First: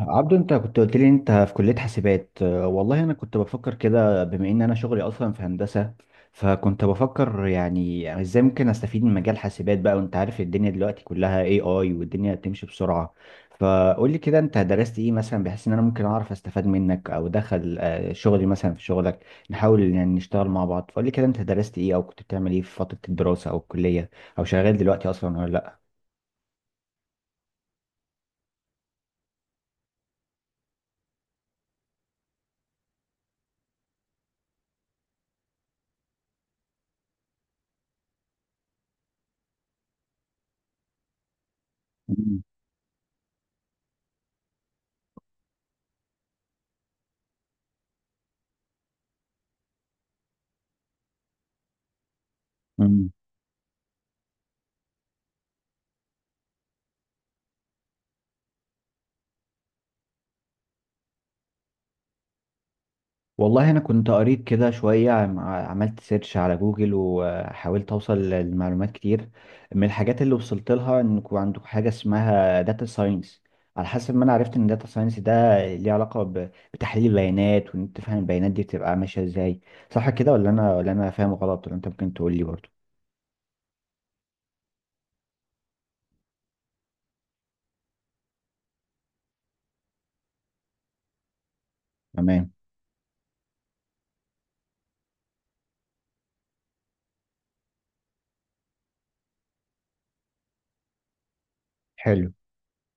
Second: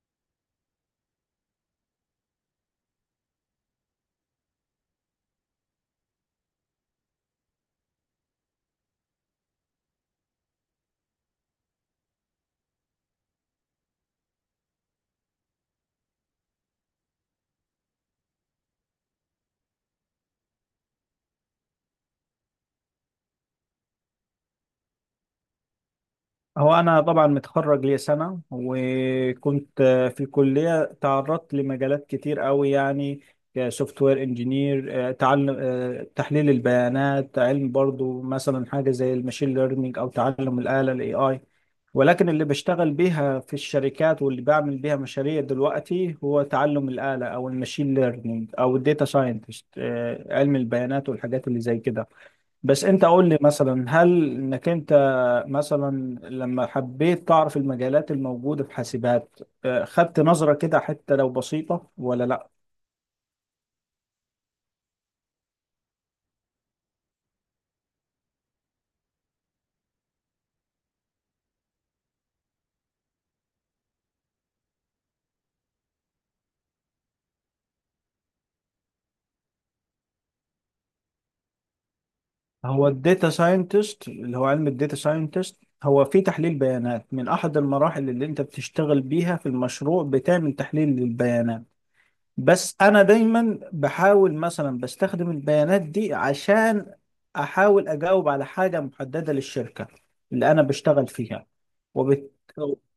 عبدو، انت كنت قلت لي انت في كلية حاسبات. اه، والله، انا كنت بفكر كده بما ان انا شغلي اصلا في هندسة. فكنت بفكر يعني ازاي ممكن استفيد من مجال حاسبات بقى، وانت عارف الدنيا دلوقتي كلها اي اي، والدنيا بتمشي بسرعة. فقول لي كده انت درست ايه مثلا، بحيث ان انا ممكن اعرف استفاد منك او دخل شغلي مثلا في شغلك. نحاول يعني نشتغل مع بعض. فقول لي كده انت درست ايه او كنت بتعمل ايه في فترة الدراسة او الكلية، او شغال دلوقتي اصلا ولا لا؟ هو أنا طبعا متخرج لي سنة وكنت في الكلية تعرضت لمجالات كتير قوي يعني سوفت وير انجينير تعلم تحليل البيانات علم برضو مثلا حاجة زي الماشين ليرنينج أو تعلم الآلة الاي اي، ولكن اللي بشتغل بيها في الشركات واللي بعمل بيها مشاريع دلوقتي هو تعلم الآلة أو الماشين ليرنينج أو الداتا ساينتست، علم البيانات والحاجات اللي زي كده. بس انت مم. قول لي مثلا هل انك انت مثلا لما حبيت تعرف المجالات الموجودة في حاسبات خدت نظرة كده حتى لو بسيطة ولا لا؟ والله، انا كنت قريت كده شويه، عملت سيرش على جوجل وحاولت اوصل لمعلومات كتير. من الحاجات اللي وصلت لها انكم عندكم حاجه اسمها داتا ساينس. على حسب ما انا عرفت ان داتا ساينس ده ليه علاقه بتحليل البيانات، وان انت تفهم البيانات دي بتبقى ماشيه ازاي. صح كده، ولا انا فاهم غلط؟ ولا انت ممكن تقول لي برضه؟ هو الداتا ساينتست اللي هو علم الداتا ساينتست هو في تحليل بيانات، من احد المراحل اللي انت بتشتغل بيها في المشروع بتعمل تحليل للبيانات. تمام. بس انا دايما بحاول مثلا بستخدم البيانات دي عشان احاول اجاوب على حاجه محدده للشركه اللي انا بشتغل فيها، وبت... حلو.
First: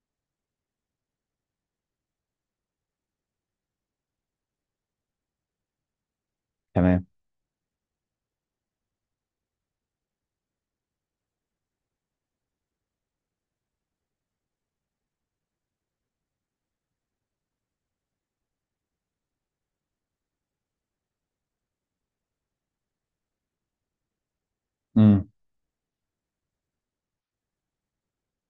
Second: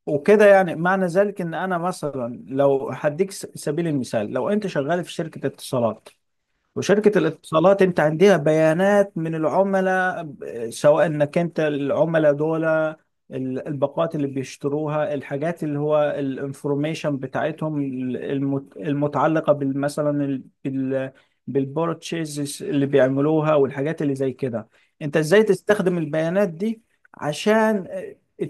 وكده يعني معنى ذلك ان انا مثلا لو هديك سبيل المثال، لو انت شغال في شركه اتصالات، تمام. وشركة الاتصالات انت عندها بيانات من العملاء سواء انك انت العملاء دول الباقات اللي بيشتروها، الحاجات اللي هو الانفورميشن بتاعتهم المتعلقة مثلا بال بالبورتشيز اللي بيعملوها والحاجات اللي زي كده. انت امم ازاي تستخدم البيانات دي عشان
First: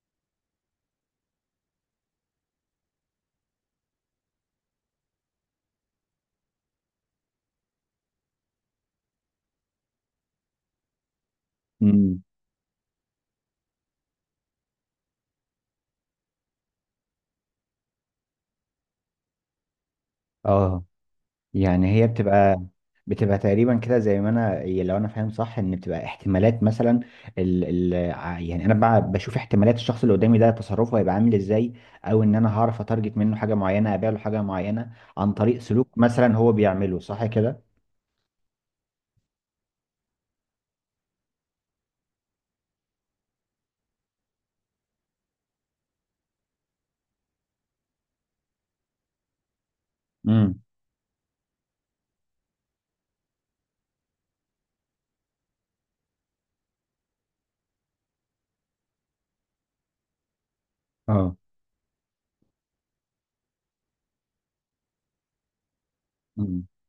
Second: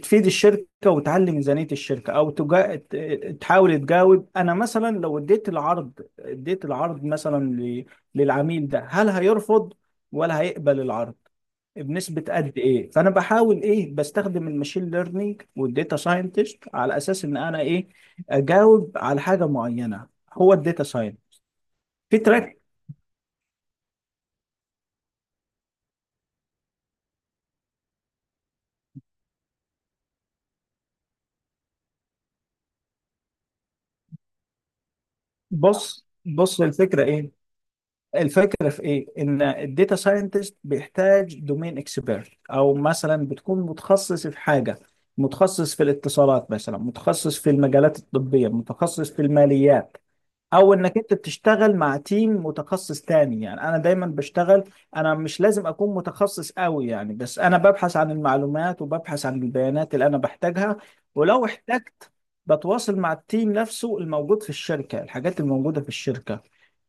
تفيد الشركة وتعلي ميزانية الشركة او تجا... تحاول تجاوب، انا مثلا لو اديت العرض، اديت العرض مثلا للعميل ده، هل هيرفض ولا هيقبل العرض امم بنسبة قد ايه؟ فانا بحاول ايه، بستخدم الماشين ليرنينج والديتا ساينتست على اساس ان انا ايه اجاوب على حاجة معينة. هو الداتا اه، ساينت يعني هي في تراك. بتبقى تقريبا كده زي ما انا، هي لو انا فاهم صح، ان بتبقى احتمالات مثلا. ال يعني انا بقى بشوف احتمالات الشخص اللي قدامي ده، تصرفه هيبقى عامل ازاي، او ان انا هعرف اتارجت منه حاجه معينه، ابيع له حاجه معينه عن طريق سلوك بص مثلا هو بص بيعمله. الفكرة صح ايه، كده؟ الفكرة في ايه، ان الداتا ساينتست بيحتاج دومين اكسبيرت، او مثلا بتكون متخصص في حاجة، متخصص في الاتصالات مثلا، متخصص في المجالات الطبية، متخصص في الماليات، امم او انك انت بتشتغل مع تيم متخصص تاني. يعني انا دايما بشتغل، انا مش لازم اكون متخصص قوي يعني، بس انا ببحث عن المعلومات وببحث عن البيانات اللي انا بحتاجها، اه، ولو احتجت بتواصل مع التيم نفسه الموجود في الشركة، الحاجات الموجودة في الشركة.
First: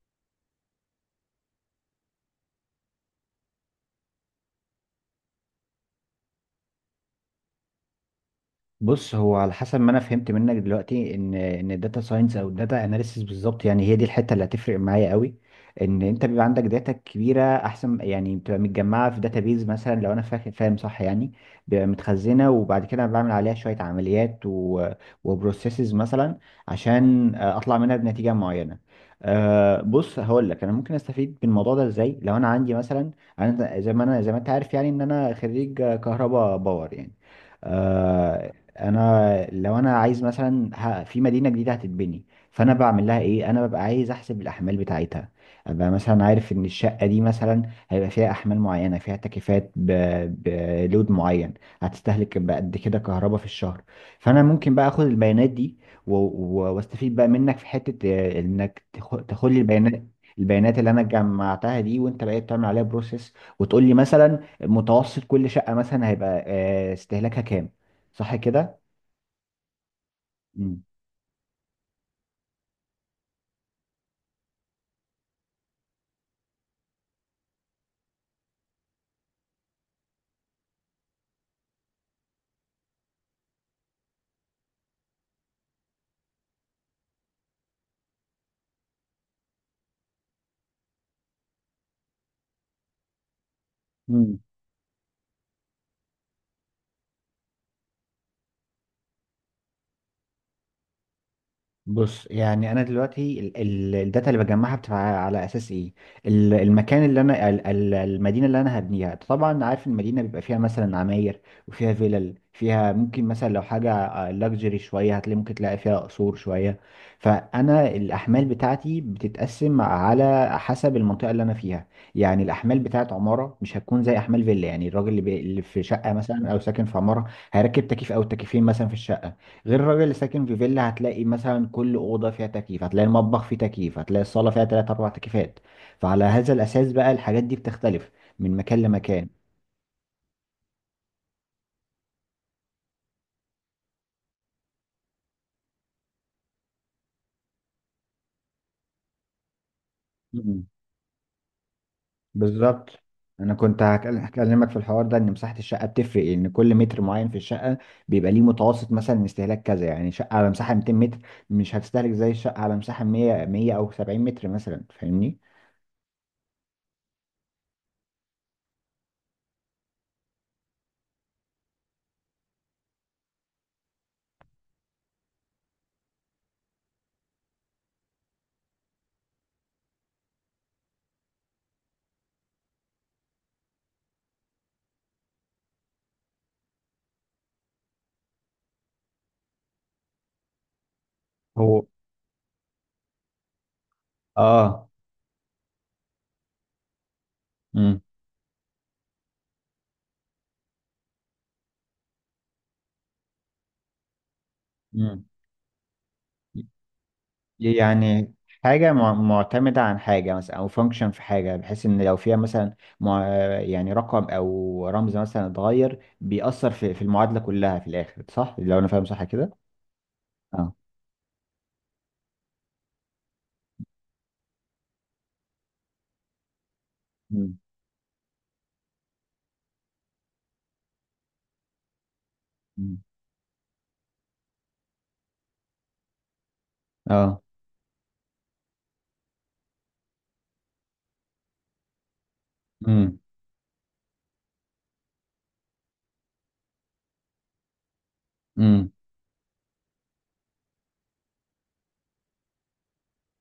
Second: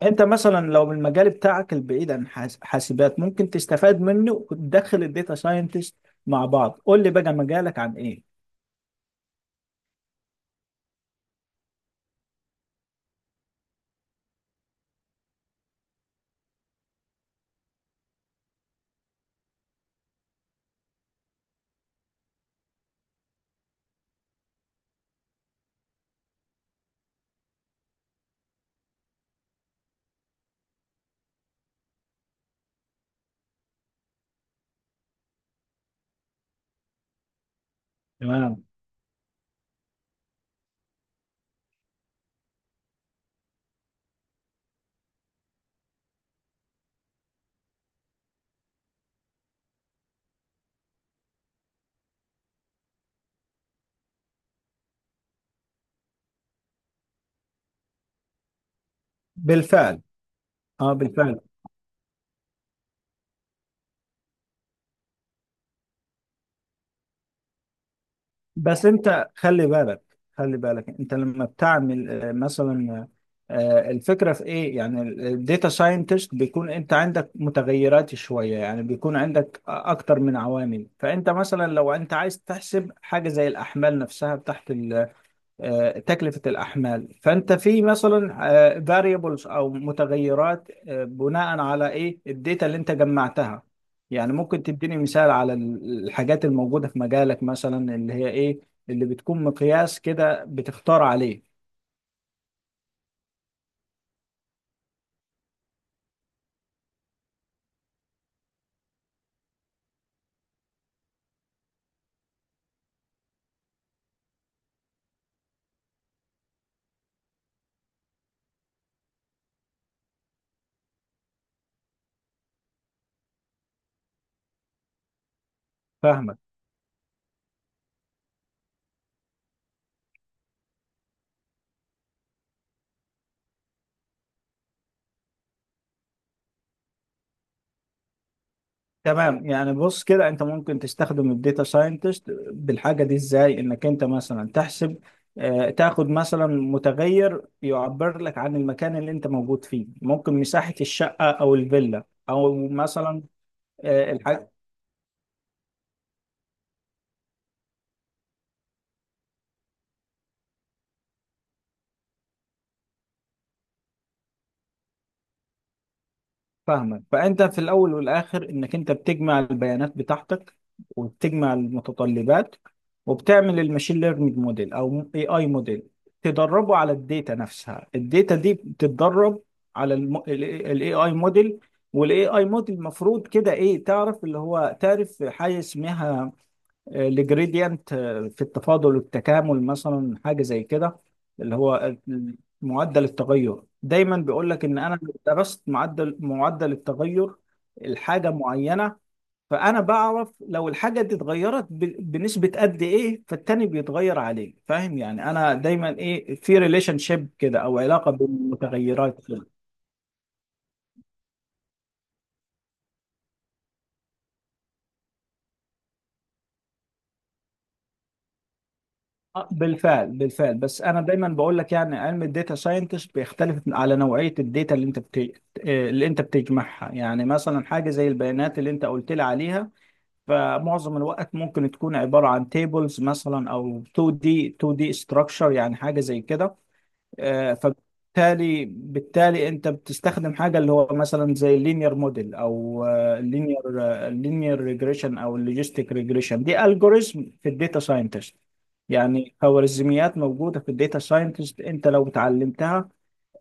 انت مثلا لو من المجال بتاعك البعيد عن حاسبات ممكن تستفاد منه وتدخل الداتا ساينتست مع بعض. قول لي بقى مجالك عن ايه؟ بص. هو على حسب ما انا فهمت منك دلوقتي ان الداتا ساينس او الداتا اناليسيس بالظبط، يعني هي دي الحته اللي هتفرق معايا قوي. ان انت بيبقى عندك داتا كبيره احسن، يعني بتبقى متجمعه في داتابيز مثلا، لو انا فاهم صح يعني. بيبقى متخزنه، وبعد كده أنا بعمل عليها شويه عمليات و... وبروسيسز مثلا، عشان اطلع منها بنتيجه معينه. أه، بص هقول لك انا ممكن استفيد من الموضوع ده ازاي. لو انا عندي مثلا، انا زي ما، انت عارف يعني ان انا خريج كهرباء باور يعني. آه، تمام، انا، لو انا عايز مثلا في مدينه جديده هتتبني، فانا بعمل لها ايه؟ انا ببقى عايز احسب الاحمال بتاعتها. ابقى مثلا عارف ان الشقه دي مثلا هيبقى فيها احمال معينه، فيها تكييفات بلود معين، هتستهلك بقد كده كهرباء في الشهر. فانا ممكن بقى اخد البيانات دي واستفيد بقى منك في حته، انك تاخد لي بالفعل، البيانات، البيانات اللي اه انا بالفعل. جمعتها دي، وانت بقيت تعمل عليها بروسيس. وتقول لي مثلا متوسط كل شقه مثلا هيبقى استهلاكها كام. صح كده؟ بس انت خلي بالك، خلي مم. بالك انت لما بتعمل مثلا، الفكره في ايه، يعني الداتا ساينتست بيكون انت عندك متغيرات شويه، يعني بيكون عندك اكتر من عوامل، فانت مثلا لو انت عايز تحسب حاجه زي الاحمال نفسها بتاعت تكلفة الأحمال، فأنت في مثلا فاريبلز أو متغيرات، بناء على إيه الداتا اللي أنت جمعتها. يعني مم. ممكن تديني مثال على الحاجات الموجودة في مجالك مثلا، اللي هي إيه اللي بتكون مقياس كده بتختار عليه؟ بص، يعني انا دلوقتي الداتا اللي بجمعها بتبقى على اساس ايه؟ المكان اللي انا، المدينه اللي انا هبنيها. طبعا عارف المدينه بيبقى فيها مثلا عماير، وفيها فيلل، فيها ممكن مثلا لو حاجه لاكجري شويه هتلاقي، ممكن تلاقي فيها قصور شويه. فانا الاحمال بتاعتي بتتقسم على حسب المنطقه اللي انا فيها. يعني الاحمال بتاعت عماره مش هتكون زي احمال فيلا. يعني الراجل اللي في شقه فاهمك، مثلا او ساكن في عماره هيركب تكييف او تكييفين مثلا في الشقه. غير الراجل اللي ساكن في فيلا، هتلاقي مثلا كل اوضه فيها تكييف، هتلاقي المطبخ فيه تكييف، هتلاقي الصاله فيها ثلاث اربع تكييفات. فعلى هذا الاساس بقى، الحاجات دي بتختلف من مكان لمكان. تمام. يعني بص كده، انت ممكن تستخدم الداتا ساينتست بالحاجه دي ازاي، انك انت مثلا تحسب تاخد مثلا متغير يعبر لك عن المكان اللي انت موجود فيه، ممكن مم. مساحه الشقه او الفيلا، او بالظبط. مثلا. انا كنت هكلمك في الحوار ده، ان مساحه الشقه بتفرق، ان كل متر معين في الشقه بيبقى ليه متوسط مثلا استهلاك كذا. يعني شقه على مساحه 200 متر مش هتستهلك زي الشقه على مساحه 100 100 او 70 متر مثلا. فاهمني؟ فاهمك، فانت في الاول والاخر انك انت بتجمع البيانات بتاعتك، وبتجمع المتطلبات، وبتعمل الماشين ليرنينج موديل او اي اي موديل، تدربه على الداتا نفسها، الداتا دي بتتدرب على الاي اي موديل. والاي اي موديل المفروض كده ايه، تعرف اللي هو تعرف حاجه اسمها الجريدينت في التفاضل والتكامل، مثلا حاجه زي كده، اللي هو. هو معدل التغير. دايما بيقول لك ان اه. انا لو درست معدل التغير الحاجه معينه، فانا بعرف لو الحاجه دي اتغيرت بنسبه قد ايه، فالتاني بيتغير عليه. فاهم امم يعني انا دايما ايه، في ريليشن شيب كده او علاقه بين يعني حاجة المتغيرات. معتمدة عن حاجة مثلا، أو فانكشن في حاجة، بحيث إن لو فيها مثلا يعني رقم أو رمز مثلا اتغير، بيأثر في المعادلة كلها في الآخر. صح؟ لو أنا فاهم صح كده؟ بالفعل بالفعل. اه. بس انا دايما بقول لك، يعني علم الداتا ساينتست بيختلف على نوعيه الداتا اللي انت بت... اللي انت بتجمعها، يعني مم. مثلا حاجه زي البيانات اللي انت قلت لي عليها، فمعظم الوقت ممكن تكون عبارة عن مم. تيبلز مثلا، أو 2D structure، يعني حاجة زي كده. اه. فبالتالي بالتالي أنت بتستخدم حاجة اللي هو مثلا زي اللينير موديل، أو امم اللينير ريجريشن، أو اللوجيستيك ريجريشن، دي ألجوريزم في الداتا ساينتست، امم يعني خوارزميات موجودة في الداتا ساينتست. أنت لو اتعلمتها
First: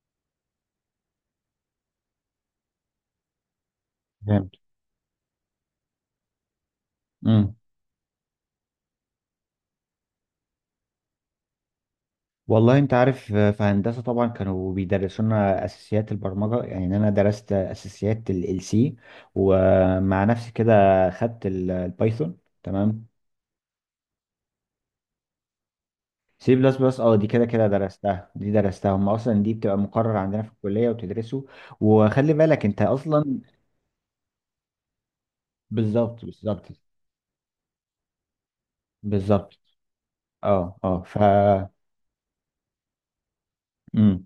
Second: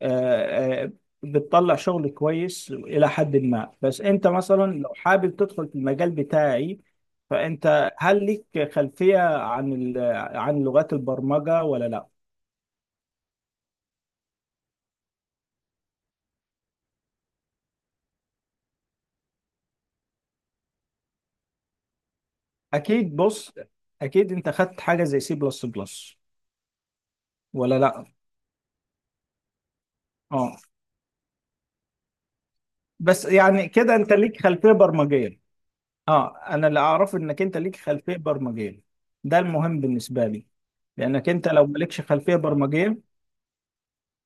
آه، آه، بتطلع شغل كويس إلى حد ما. بس أنت فهمت. مثلا لو حابب تدخل في المجال بتاعي، امم فأنت هل ليك خلفية عن عن لغات البرمجة ولا لا؟ والله أنت عارف، في هندسة طبعا كانوا بيدرسونا أساسيات البرمجة. يعني أنا درست أساسيات ال سي، ومع نفسي كده خدت البايثون. تمام. أكيد. بص، أكيد أنت خدت حاجة زي سي بلس بلس سي بلس بلس، اه، دي كده كده ولا لا؟ درستها. دي درستها، هم اصلا دي بتبقى مقرر عندنا في أه. الكليه وتدرسه. وخلي بالك انت بس اصلا. يعني كده أنت ليك خلفية برمجية. بالظبط، أه، أنا بالظبط، اللي أعرفه إنك أنت ليك خلفية برمجية، ده بالظبط. المهم بالنسبة لي، اه، اه، لأنك أنت لو مالكش خلفية برمجية امم.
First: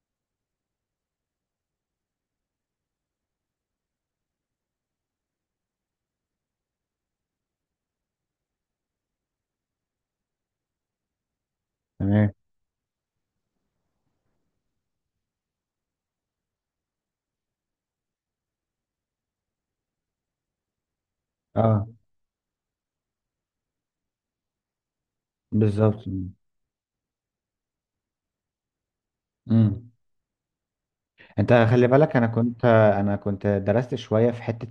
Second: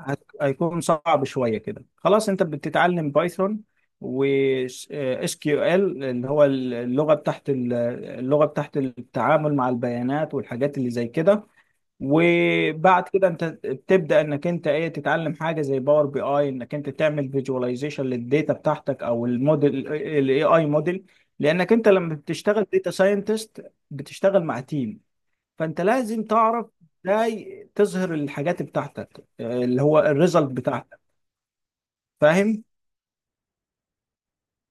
هيكون صعب شويه كده. خلاص، انت بتتعلم بايثون و اس كيو ال اللي هو اللغه اللغه بتاعت التعامل مع البيانات والحاجات اللي زي كده. تمام. وبعد كده انت بتبدا انك انت ايه، تتعلم حاجه زي باور بي اي، انك انت تعمل فيجواليزيشن للداتا بتاعتك او الموديل الاي اي موديل، لانك اه، انت لما بتشتغل داتا ساينتست بتشتغل مع تيم، فانت بالظبط. لازم تعرف ازاي تظهر الحاجات بتاعتك اللي امم. هو الريزلت بتاعتك. انت خلي بالك، انا كنت، فاهم؟ انا كنت درست شويه في حته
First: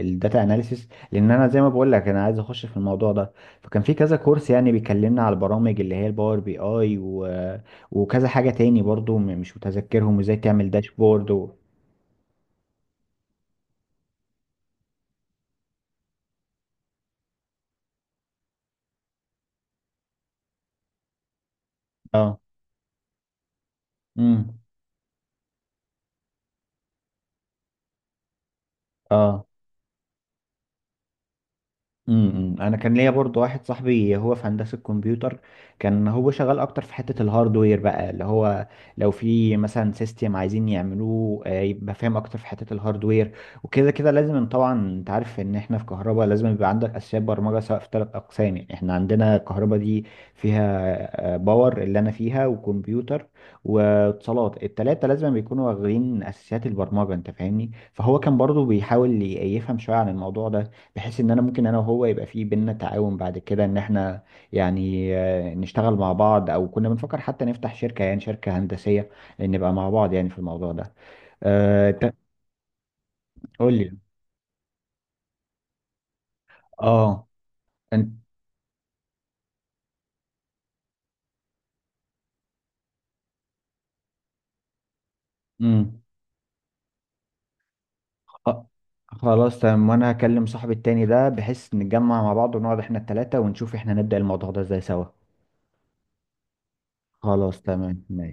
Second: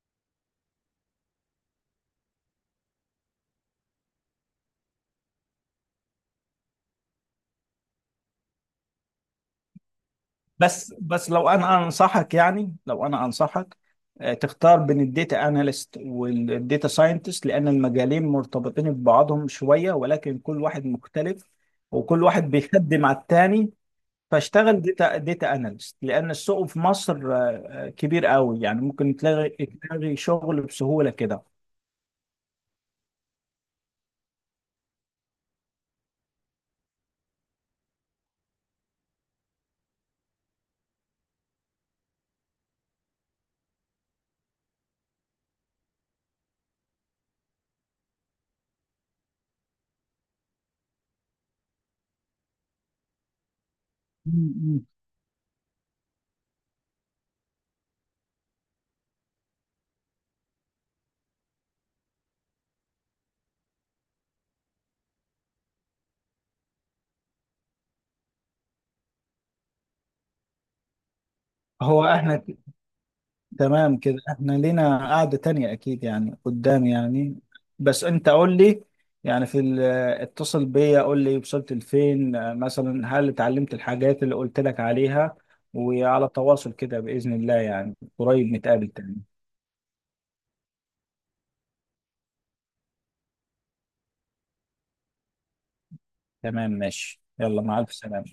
الداتا اناليسيس، لان انا زي ما بقول لك انا عايز اخش في الموضوع ده. فكان في كذا كورس يعني بيكلمنا على البرامج، اللي هي الباور بي اي و... وكذا حاجه تاني برضو، مش متذكرهم، وازاي تعمل بس داشبورد. لو انا انصحك، يعني لو انا انصحك، تختار بين الداتا اناليست والداتا ساينتست، لان المجالين مرتبطين ببعضهم شوية، ولكن كل واحد مختلف، وكل اه. واحد بيخدم على التاني. امم. فاشتغل داتا اناليست، لان السوق في مصر كبير قوي، يعني ممكن اه. تلاقي شغل بسهولة كده. امم. امم. انا كان ليا برضو واحد صاحبي هو في هندسه كمبيوتر. كان هو شغال اكتر في حته الهاردوير بقى، اللي هو لو في مثلا سيستم عايزين يعملوه، يبقى فاهم اكتر في حته الهاردوير. وكده كده لازم، إن طبعا انت عارف ان احنا في كهرباء لازم يبقى عندك اساسيات برمجه، سواء في ثلاث اقسام. يعني احنا عندنا كهرباء دي فيها باور اللي انا فيها، وكمبيوتر، واتصالات. مم. التلاته لازم بيكونوا واخدين اساسيات البرمجه، انت فاهمني. فهو كان برضو بيحاول يفهم شويه عن الموضوع ده، بحيث ان انا ممكن انا وهو يبقى في بينا تعاون بعد كده، ان احنا يعني نشتغل مع بعض. او كنا بنفكر حتى نفتح شركة، يعني شركة هندسية نبقى مع بعض يعني في الموضوع ده. أه، هو احنا قول لي. تمام كده، احنا لينا قعدة تانية اكيد يعني، قدام اه. يعني. بس انت. انت قول لي، يعني في اتصل بيا قول لي وصلت لفين، مثلا هل اتعلمت الحاجات اللي قلت لك عليها، مم. وعلى تواصل كده بإذن الله، يعني قريب خ- نتقابل تاني. خلاص تمام. وانا هكلم صاحبي التاني ده، بحيث نتجمع مع بعض ونقعد احنا التلاتة ونشوف احنا نبدأ الموضوع ده ازاي سوا. تمام، ماشي، خلاص يلا مع الف تمام سلامة. ماشي.